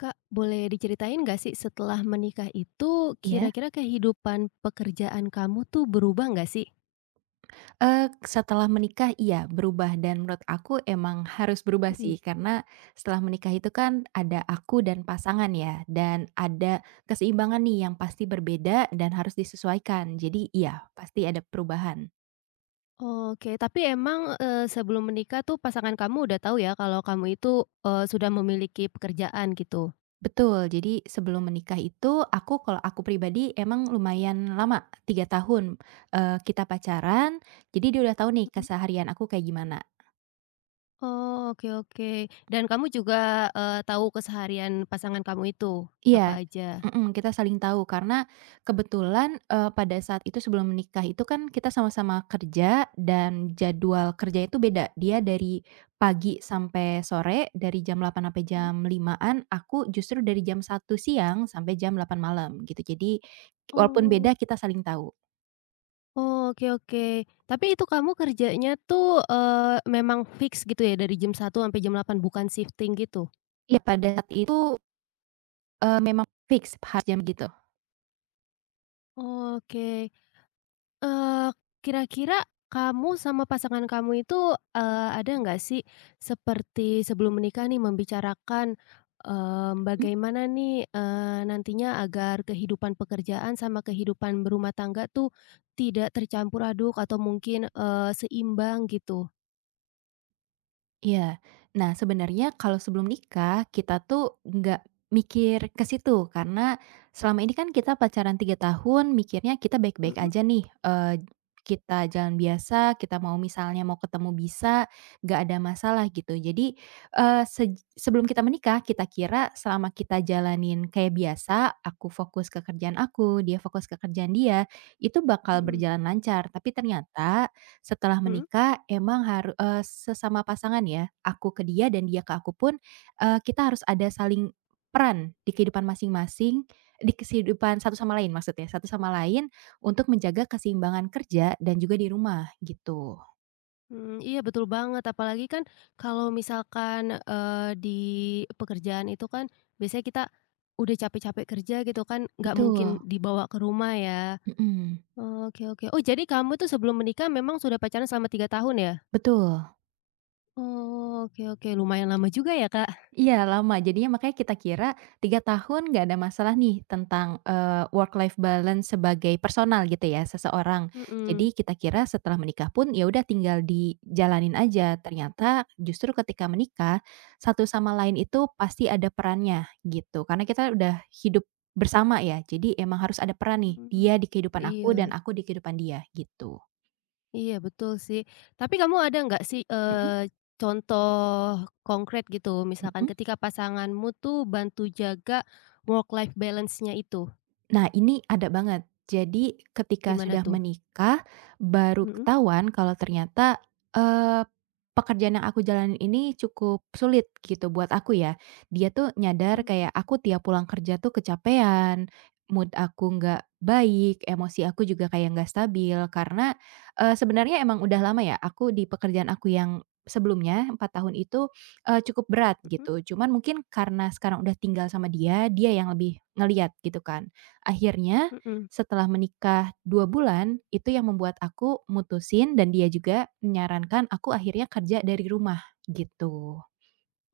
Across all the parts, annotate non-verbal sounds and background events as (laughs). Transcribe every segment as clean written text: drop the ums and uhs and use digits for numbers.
Kak, boleh diceritain nggak sih setelah menikah itu Iya, kira-kira kehidupan pekerjaan kamu tuh berubah nggak sih? Setelah menikah iya berubah dan menurut aku emang harus berubah Mhm. sih karena setelah menikah itu kan ada aku dan pasangan ya dan ada keseimbangan nih yang pasti berbeda dan harus disesuaikan. Jadi iya, pasti ada perubahan. Oke, tapi emang, sebelum menikah tuh pasangan kamu udah tahu ya kalau kamu itu, sudah memiliki pekerjaan gitu? Betul, jadi sebelum menikah itu aku kalau aku pribadi emang lumayan lama, 3 tahun, kita pacaran, jadi dia udah tahu nih Mhm. keseharian aku kayak gimana. Oh, oke oke. Dan kamu juga, tahu keseharian pasangan kamu itu apa Iya, aja? mhm, kita saling tahu karena kebetulan, pada saat itu sebelum menikah itu kan kita sama-sama kerja dan jadwal kerja itu beda. Dia dari pagi sampai sore, dari jam delapan sampai Mhm. jam limaan Aku justru dari jam 1 siang sampai jam 8 malam gitu. Jadi walaupun Oh, beda kita saling tahu. oh, oke oke. Tapi itu kamu kerjanya tuh, memang fix gitu ya dari jam 1 sampai jam 8 bukan shifting gitu? Iya pada saat itu, memang fix harus jam gitu. Oke, eee, kira-kira kamu sama pasangan kamu itu, ada nggak sih seperti sebelum menikah nih membicarakan, Mhm. bagaimana nih, nantinya agar kehidupan pekerjaan sama kehidupan berumah tangga tuh tidak tercampur aduk atau mungkin, seimbang gitu? Iya. Nah, sebenarnya kalau sebelum nikah, kita tuh nggak mikir ke situ, karena selama ini kan kita pacaran 3 tahun, mikirnya kita baik-baik Mhm aja nih, kita jalan biasa, kita mau misalnya mau ketemu bisa, nggak ada masalah gitu. Jadi, eee, sej sebelum kita menikah, kita kira selama kita jalanin kayak biasa, aku fokus ke kerjaan aku, dia fokus ke kerjaan dia, itu bakal mhm berjalan lancar. Tapi ternyata setelah mhm. menikah emang sesama pasangan ya, aku ke dia dan dia ke aku pun, kita harus ada saling peran di kehidupan masing-masing, di kehidupan satu sama lain maksudnya, satu sama lain untuk menjaga keseimbangan kerja dan juga di rumah gitu. Mmm, iya betul banget apalagi kan kalau misalkan, di pekerjaan itu kan biasanya kita udah capek-capek kerja gitu kan nggak Betul, mungkin dibawa ke rumah ya. mhm, Oke oke. Oh jadi kamu tuh sebelum menikah memang sudah pacaran selama 3 tahun ya? betul. Oh, oke oke lumayan lama juga ya, Kak. Iya lama, jadinya makanya kita kira 3 tahun nggak ada masalah nih tentang, work life balance sebagai personal gitu ya, seseorang. Mhm, Jadi kita kira setelah menikah pun ya udah tinggal dijalanin aja, ternyata justru ketika menikah, satu sama lain itu pasti ada perannya gitu. Karena kita udah hidup bersama ya, jadi emang harus ada peran nih, mhm. dia di kehidupan aku Iya dan aku di kehidupan dia gitu. iya betul sih. Tapi kamu ada nggak sih, Mhm, contoh konkret gitu misalkan mhm. ketika pasanganmu tuh bantu jaga work life balance-nya itu? Nah, ini ada banget. Jadi ketika Gimana sudah tuh? menikah, baru Mhm. ketahuan kalau ternyata, eee, pekerjaan yang aku jalanin ini cukup sulit gitu buat aku ya. Dia tuh nyadar kayak Mhm aku tiap pulang kerja tuh kecapean, mood aku nggak baik, emosi aku juga kayak nggak stabil karena, sebenarnya emang udah lama ya aku di pekerjaan aku yang sebelumnya 4 tahun itu, cukup berat gitu. Cuman mungkin karena sekarang udah tinggal sama dia, dia yang lebih ngeliat gitu kan. Akhirnya, mhm mhm. setelah menikah 2 bulan, itu yang membuat aku mutusin dan dia juga menyarankan aku akhirnya kerja dari rumah, gitu.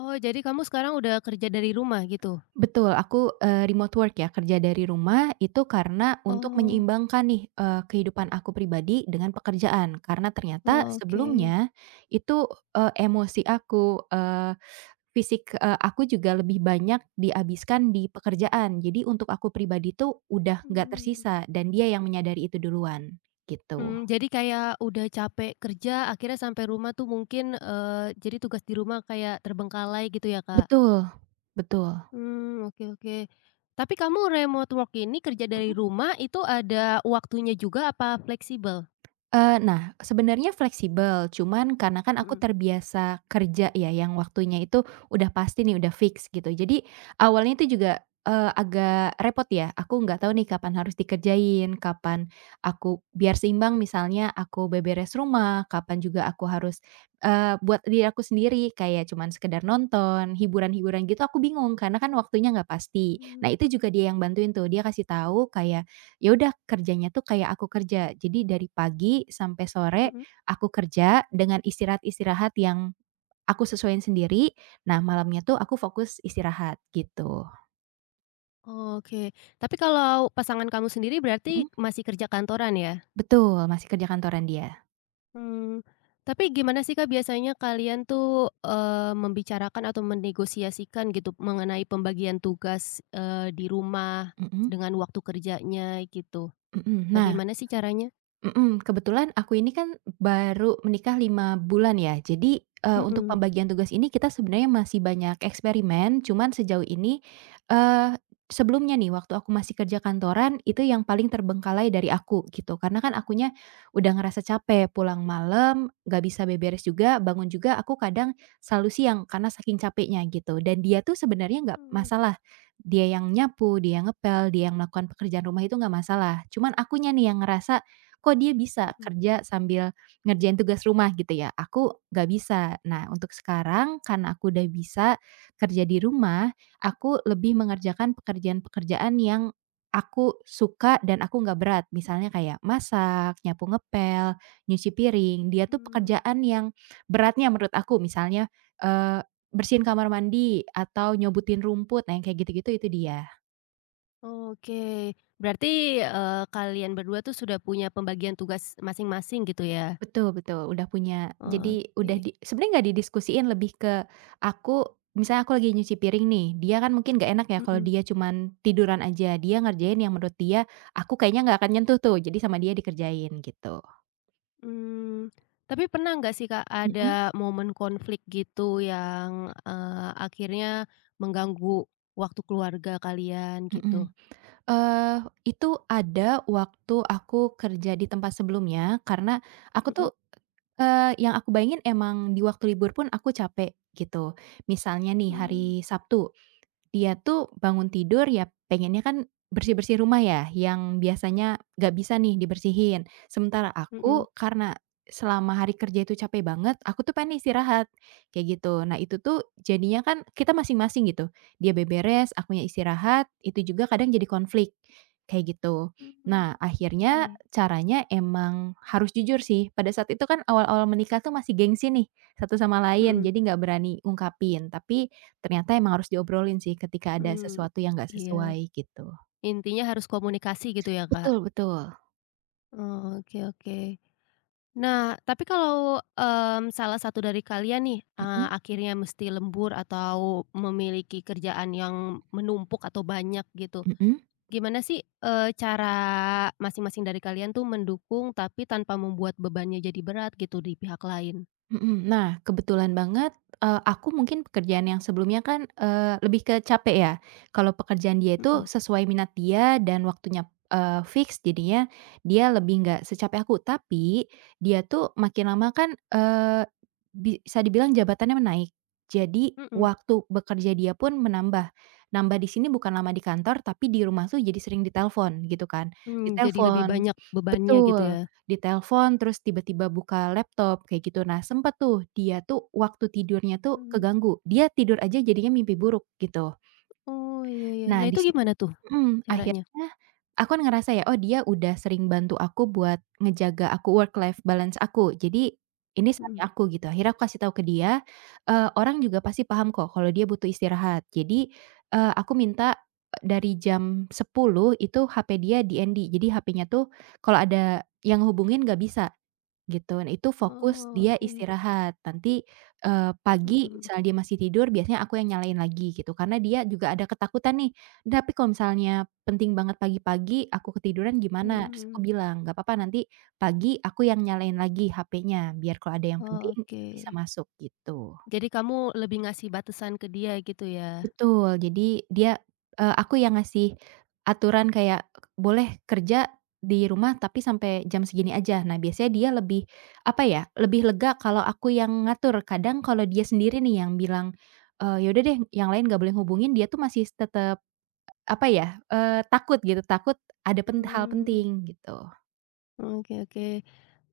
Oh, jadi kamu sekarang udah kerja dari rumah gitu? Betul, aku, remote work ya, kerja dari rumah itu karena untuk Oh, menyeimbangkan nih, kehidupan aku pribadi dengan pekerjaan. Karena ternyata oke. sebelumnya itu, emosi aku, fisik, aku juga lebih banyak dihabiskan di pekerjaan. Jadi untuk aku pribadi tuh udah nggak Mmm. tersisa dan dia yang menyadari itu duluan, gitu. Mmm, jadi kayak udah capek kerja akhirnya sampai rumah tuh mungkin, jadi tugas di rumah kayak terbengkalai gitu ya, Kak? Betul, betul. Mmm, oke oke. Tapi kamu remote work ini kerja dari rumah itu ada waktunya juga apa fleksibel? Nah, sebenarnya fleksibel, cuman karena kan aku Mhm, terbiasa kerja ya, yang waktunya itu udah pasti nih, udah fix gitu. Jadi awalnya itu juga, agak repot ya, aku nggak tahu nih kapan harus dikerjain, kapan aku biar seimbang misalnya aku beberes rumah, kapan juga aku harus, buat diri aku sendiri kayak cuman sekedar nonton, hiburan-hiburan gitu aku bingung karena kan waktunya nggak pasti. mmm, Nah itu juga dia yang bantuin tuh, dia kasih tahu kayak, "Ya udah kerjanya tuh kayak aku kerja." Jadi dari pagi sampai sore mhm. aku kerja dengan istirahat-istirahat yang aku sesuaiin sendiri. Nah malamnya tuh aku fokus istirahat gitu. Oke, tapi kalau pasangan kamu sendiri Mhm, berarti masih kerja kantoran ya? betul masih kerja kantoran dia. Hmm, tapi gimana sih, Kak, biasanya kalian tuh, membicarakan atau menegosiasikan gitu mengenai pembagian tugas, di rumah Mhm, dengan waktu kerjanya gitu? mhm. Nah, Bagaimana sih caranya? Mhm, kebetulan aku ini kan baru menikah 5 bulan ya. Jadi, untuk Mhm. pembagian tugas ini kita sebenarnya masih banyak eksperimen, cuman sejauh ini, eee, sebelumnya nih waktu aku masih kerja kantoran itu yang paling terbengkalai dari aku gitu. Karena kan akunya udah ngerasa capek pulang malam, nggak bisa beberes juga, bangun juga aku kadang selalu siang karena saking capeknya gitu. Dan dia tuh sebenarnya nggak Mmm. masalah. Dia yang nyapu, dia yang ngepel, dia yang melakukan pekerjaan rumah itu nggak masalah. Cuman akunya nih yang ngerasa kok dia bisa Mhm. kerja sambil ngerjain tugas rumah gitu ya, aku nggak bisa. Nah untuk sekarang karena aku udah bisa kerja di rumah, aku lebih mengerjakan pekerjaan-pekerjaan yang aku suka dan aku nggak berat. Misalnya kayak masak, nyapu ngepel, nyuci piring, dia tuh Mmm, pekerjaan yang beratnya menurut aku misalnya, eee, bersihin kamar mandi atau nyobutin rumput, nah yang kayak gitu-gitu itu dia. oke. Berarti, kalian berdua tuh sudah punya pembagian tugas masing-masing gitu ya? Betul, betul, udah punya, jadi udah Oke. di sebenarnya nggak didiskusiin, lebih ke aku misalnya aku lagi nyuci piring nih, dia kan mungkin nggak enak ya kalau Mhm. dia cuman tiduran aja, dia ngerjain yang menurut dia, aku kayaknya nggak akan nyentuh tuh, jadi sama dia dikerjain gitu. Mmm, tapi pernah nggak sih, Kak, Mhm, ada momen konflik gitu yang, akhirnya mengganggu waktu keluarga kalian gitu? mhm. Eee, itu ada waktu aku kerja di tempat sebelumnya, karena aku Mhm, tuh, yang aku bayangin emang di waktu libur pun aku capek gitu. Misalnya nih hari mhm, Sabtu. Dia tuh bangun tidur ya pengennya kan bersih-bersih rumah ya, yang biasanya nggak bisa nih dibersihin. Sementara mhm, aku karena selama hari kerja itu capek banget, aku tuh pengen istirahat, kayak gitu. Nah itu tuh jadinya kan kita masing-masing gitu, dia beberes, akunya istirahat, itu juga kadang jadi konflik, kayak gitu. mmm, Nah akhirnya oke, caranya emang harus jujur sih, pada saat itu kan awal-awal menikah tuh masih gengsi nih, satu sama lain, mhm, jadi nggak berani ungkapin. Tapi ternyata emang harus diobrolin sih ketika ada mmm, sesuatu yang nggak iya, sesuai gitu. intinya harus komunikasi gitu ya, Kak? Betul, betul. Oh, oke oke. Nah, tapi kalau, mmm, salah satu dari kalian nih, Mhm, akhirnya mesti lembur atau memiliki kerjaan yang menumpuk atau banyak gitu, mhm. gimana sih, cara masing-masing dari kalian tuh mendukung, tapi tanpa membuat bebannya jadi berat gitu di pihak lain? Mhm. Nah, kebetulan banget, aku mungkin pekerjaan yang sebelumnya kan, lebih ke capek ya. Kalau pekerjaan dia Mhm. itu sesuai minat dia dan waktunya, fix jadinya dia lebih nggak secapek aku. Tapi dia tuh makin lama kan, bisa dibilang jabatannya menaik. Jadi Mhm. waktu bekerja dia pun menambah. Nambah di sini bukan lama di kantor, tapi di rumah tuh jadi sering ditelepon gitu kan. Mmm, jadi lebih Ditelepon banyak bebannya gitu betul. ya? Di telepon, terus tiba-tiba buka laptop, kayak gitu. Nah, sempet tuh dia tuh waktu tidurnya tuh Mhm. keganggu. Dia tidur aja jadinya mimpi buruk, gitu. Oh, iya iya. Nah, Nah, itu gimana tuh caranya? akhirnya aku kan ngerasa ya, oh dia udah sering bantu aku buat ngejaga aku work life balance aku. Jadi, ini Mhm. saatnya aku, gitu. Akhirnya aku kasih tahu ke dia, orang juga pasti paham kok kalau dia butuh istirahat. Jadi, aku minta dari jam 10 itu HP dia di DND. Jadi HP-nya tuh kalau ada yang hubungin nggak bisa. Gitu, nah itu fokus Oh, dia oke. istirahat, nanti, pagi Mhm misalnya dia masih tidur biasanya aku yang nyalain lagi gitu, karena dia juga ada ketakutan nih, tapi kalau misalnya penting banget pagi-pagi aku ketiduran gimana? Terus aku mhm. bilang, "Nggak apa-apa nanti pagi aku yang nyalain lagi HP-nya, biar kalau ada yang penting Oke. itu bisa masuk," gitu. Jadi kamu lebih ngasih batasan ke dia gitu ya? Betul, jadi dia, aku yang ngasih aturan kayak, boleh kerja di rumah tapi sampai jam segini aja. Nah, biasanya dia lebih, apa ya, lebih lega kalau aku yang ngatur. Kadang kalau dia sendiri nih yang bilang, "Ya udah deh, yang lain nggak boleh hubungin," dia tuh masih tetap, apa ya, takut gitu, takut ada hal Mmm, penting gitu. oke oke.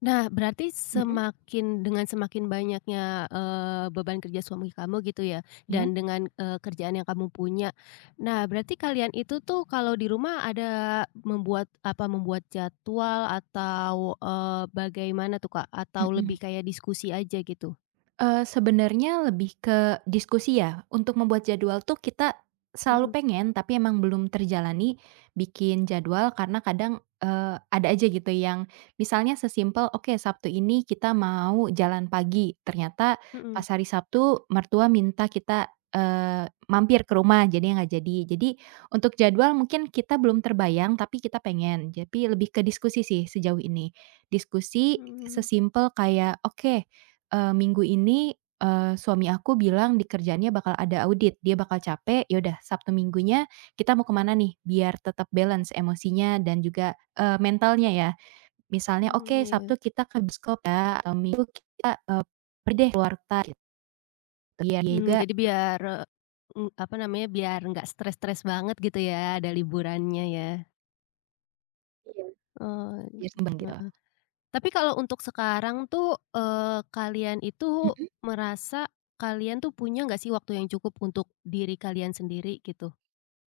Nah, berarti Mhm, semakin dengan semakin banyaknya, beban kerja suami kamu gitu ya, iya, dan dengan, kerjaan yang kamu punya. Nah, berarti kalian itu tuh kalau di rumah ada membuat apa, membuat jadwal atau, bagaimana tuh, Kak? Atau lebih mhm. kayak diskusi aja gitu? Sebenarnya lebih ke diskusi ya. Untuk membuat jadwal tuh kita selalu Mhm pengen, tapi emang belum terjalani bikin jadwal karena kadang, ada aja gitu yang misalnya sesimpel, "Oke, Sabtu ini kita mau jalan pagi." Ternyata mhm pas hari Sabtu mertua minta kita, mampir ke rumah, jadi nggak jadi. Jadi untuk jadwal mungkin kita belum terbayang, tapi kita pengen. Jadi lebih ke diskusi sih sejauh ini. Diskusi mhm sesimpel kayak, "Oke." Minggu ini, suami aku bilang di kerjaannya bakal ada audit, dia bakal capek, yaudah Sabtu Minggunya kita mau kemana nih biar tetap balance emosinya dan juga, mentalnya ya. Misalnya, mhm, "Oke iya. Sabtu kita ke bioskop ya," atau, "Minggu kita, pergi deh keluar kota," gitu, biar dia Mmm, juga. jadi biar, apa namanya, biar nggak stres-stres banget gitu ya, ada liburannya ya? Iya, Oh, biar seimbang gitu. tapi kalau untuk sekarang tuh, kalian itu Mhm, merasa kalian tuh punya nggak sih waktu yang cukup untuk diri kalian sendiri gitu,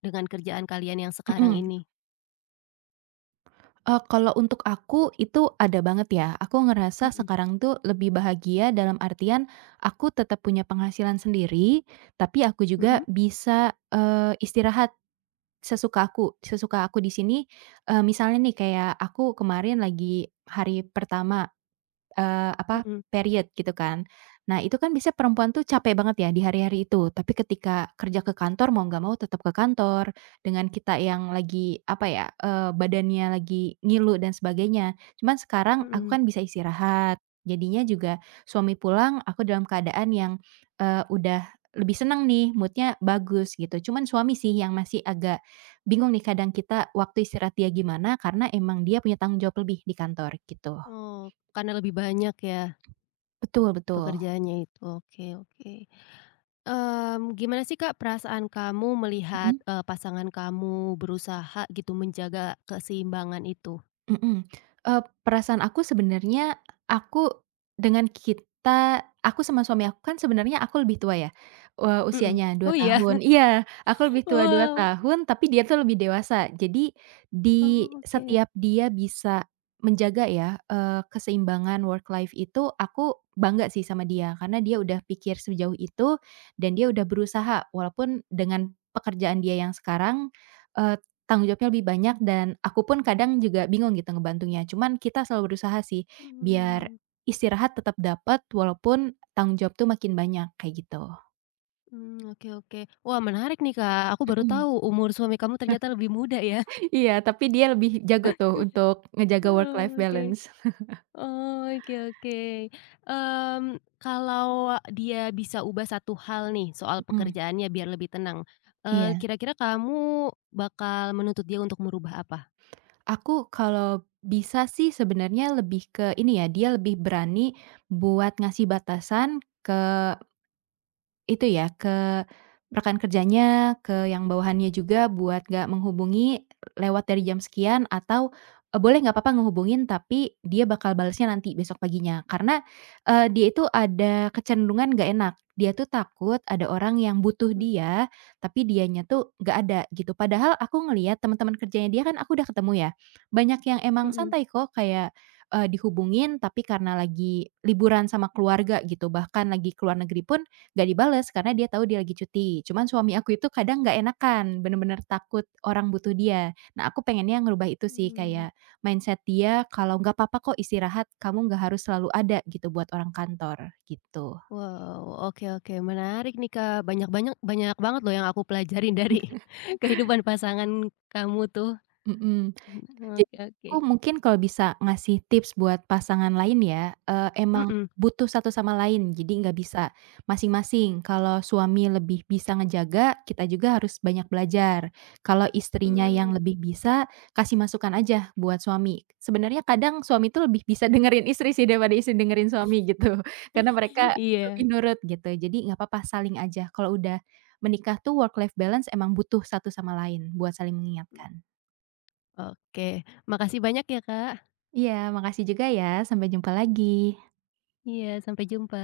dengan kerjaan kalian yang sekarang mhm. ini? Kalau untuk aku itu ada banget ya. Aku ngerasa Mhm sekarang tuh lebih bahagia dalam artian aku tetap punya penghasilan sendiri, tapi aku mhm juga bisa, istirahat sesuka aku di sini, misalnya nih kayak aku kemarin lagi hari pertama, apa, mhm period gitu kan. Nah, itu kan biasanya perempuan tuh capek banget ya di hari-hari itu, tapi ketika kerja ke kantor mau nggak mau tetap ke kantor, dengan kita yang lagi, apa ya, badannya lagi ngilu dan sebagainya. Cuman sekarang aku mhm. kan bisa istirahat, jadinya juga suami pulang aku dalam keadaan yang, udah lebih senang nih, mood-nya bagus gitu. Cuman suami sih yang masih agak bingung nih kadang kita waktu istirahat dia gimana, karena emang dia punya tanggung jawab lebih di kantor gitu. Oh, karena lebih banyak ya Betul, betul. pekerjaannya itu, oke oke. Mmm, gimana sih Kak perasaan kamu melihat, Mhm, pasangan kamu berusaha gitu menjaga keseimbangan itu? mhm. Perasaan aku sebenarnya aku, dengan kita aku sama suami aku kan sebenarnya aku lebih tua ya, Mhm. usianya Oh 2 iya? tahun (laughs) iya, aku lebih tua 2 Wow, tahun, tapi dia tuh lebih dewasa. Jadi di oh oke. setiap dia bisa menjaga ya, keseimbangan work life itu, aku bangga sih sama dia, karena dia udah pikir sejauh itu dan dia udah berusaha walaupun dengan pekerjaan dia yang sekarang, eee Tanggung jawabnya lebih banyak dan aku pun kadang juga bingung gitu ngebantunya. Cuman kita selalu berusaha sih biar Mhm. istirahat tetap dapat walaupun tanggung jawab tuh makin banyak, kayak gitu. Mmm, oke oke. Wah menarik nih Kak, aku baru Mhm. tahu umur suami kamu ternyata lebih muda ya. Iya, tapi dia lebih jago tuh (laughs) untuk ngejaga work life Heeh, oke. balance. Oh, oke oke. Mmm, kalau dia bisa ubah satu hal nih soal Mhm, pekerjaannya biar lebih tenang, iya. kira-kira kamu bakal menuntut dia untuk merubah apa? Aku kalau bisa sih sebenarnya lebih ke ini ya, dia lebih berani buat ngasih batasan ke itu ya, rekan kerjanya, ke yang bawahannya juga buat nggak menghubungi lewat dari jam sekian atau, boleh nggak apa-apa ngehubungin tapi dia bakal balesnya nanti besok paginya. Karena, dia itu ada kecenderungan nggak enak. Dia tuh takut ada orang yang butuh Mmm, dia, tapi dianya tuh nggak ada gitu. Padahal aku ngelihat teman-teman kerjanya dia kan aku udah ketemu ya, banyak yang emang mhm. santai kok kayak, dihubungin tapi karena lagi liburan sama keluarga gitu, bahkan lagi ke luar negeri pun gak dibales karena dia tahu dia lagi cuti. Cuman suami aku itu kadang nggak enakan, bener-bener takut orang butuh dia. Nah, aku pengennya ngerubah itu sih, Mmm. kayak mindset dia kalau, "Nggak apa-apa kok istirahat, kamu nggak harus selalu ada gitu buat orang kantor," gitu. Wow, oke oke menarik nih Kak, banyak banyak banyak banget loh yang aku pelajarin (laughs) dari kehidupan pasangan kamu tuh. Mhm. Mmm, Jadi oke oke. aku mungkin kalau bisa ngasih tips buat pasangan lain ya, emang Mhm. butuh satu sama lain, jadi nggak bisa masing-masing. Kalau suami lebih bisa ngejaga, kita juga harus banyak belajar. Kalau istrinya yang Mmm, lebih bisa, kasih masukan aja buat suami. Sebenarnya kadang suami itu lebih bisa (laughs) dengerin istri sih daripada istri dengerin suami gitu, karena mereka (laughs) lebih iya, nurut gitu. Jadi nggak apa-apa, saling aja. Kalau udah menikah tuh work life balance emang butuh satu sama lain buat saling mengingatkan. oke. Makasih banyak ya, Kak. Iya, makasih juga ya. Sampai jumpa lagi. Iya, sampai jumpa.